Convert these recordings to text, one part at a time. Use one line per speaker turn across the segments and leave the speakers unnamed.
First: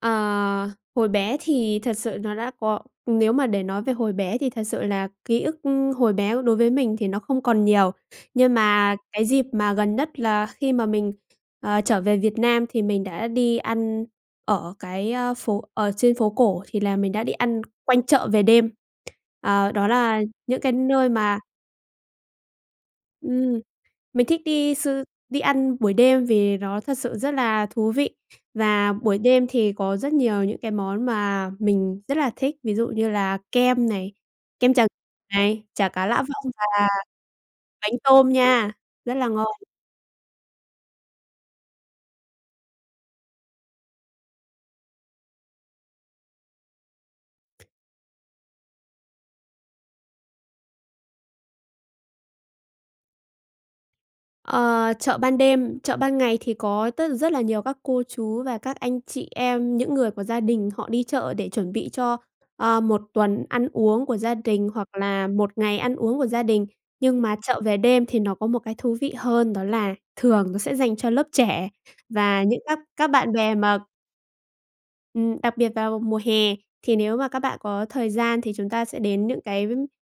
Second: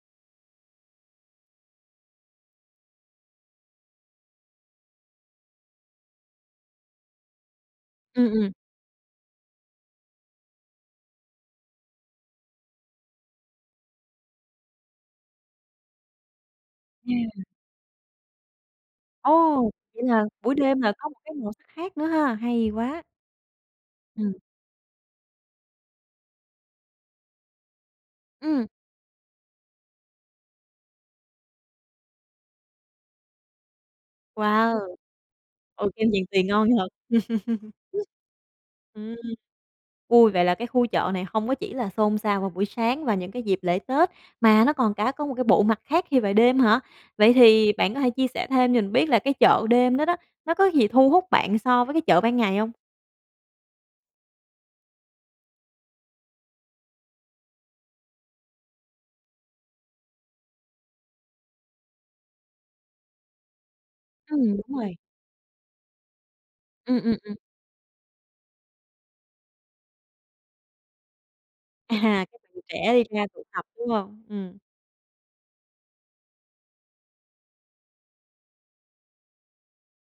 Ờ, hồi bé thì thật sự nó đã có nếu mà để nói về hồi bé thì thật sự là ký ức, ư, hồi bé đối với mình thì nó không còn nhiều,
Ừm, ừm.
nhưng mà cái dịp mà gần nhất là khi mà mình, ờ, trở về Việt Nam thì mình đã đi ăn ở cái, a, phố ở trên phố cổ thì là mình đã đi
[unintelligible]
ăn quanh chợ về đêm.
Ồ,
Ờ, đó
vậy
là
là buổi
những cái
đêm là có
nơi
một cái
mà
màu sắc khác nữa ha, hay quá.
Ừm. Mình
Ừm.
thích đi sư đi ăn buổi đêm vì nó thật sự rất là thú vị
Ừm.
và buổi đêm thì có rất nhiều những cái món mà mình rất là thích, ví dụ như là kem này, kem Tràng
Wow,
này, chả
ồ,
cá
kem
Lã
Tràng Tiền
Vọng
ngon
và
thật.
bánh tôm nha, rất
Ừm.
là ngon.
Ui, vậy là cái khu chợ này hông có chỉ là xôn xao vào buổi sáng và những cái dịp lễ Tết, mà nó còn cả có một cái bộ mặt khác khi về đêm hả? Vậy thì bạn có thể chia sẻ thêm cho mình biết là cái chợ đêm đó đó, nó có gì thu hút bạn so với cái chợ ban ngày hông?
Ờ, chợ ban đêm, chợ ban ngày thì có tất rất là nhiều các cô chú và các anh chị em, những người của gia đình họ đi chợ để chuẩn bị cho, ơ, 1 tuần ăn uống của gia
Ừm,
đình
đúng
hoặc
rồi.
là 1 ngày ăn uống của gia đình,
Ừ, ừm,
nhưng
ừ.
mà chợ về đêm thì nó có một cái thú vị hơn, đó là thường nó sẽ dành cho lớp trẻ
À, các
và những
bạn
các
trẻ đi
các
ra
bạn
tụ
bè
tập,
mà
đúng hông? Ừm.
Ừm, đặc biệt vào mùa hè thì nếu mà các bạn có thời gian thì chúng ta sẽ đến những cái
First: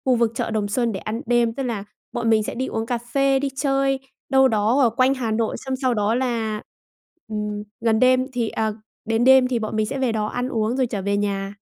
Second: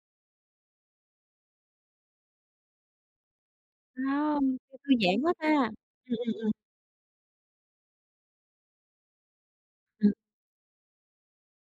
khu vực chợ Đồng Xuân để ăn đêm, tức là bọn mình sẽ đi uống cà phê, đi
Wow,
chơi đâu
[unintelligible]
đó ở
thư
quanh
giãn
Hà
quá ta.
Nội xong sau đó
Ừm, ừm, ừ.
là, ừm, gần đêm thì à, đến đêm thì bọn mình sẽ
Ừm.
về đó ăn uống rồi trở về nhà.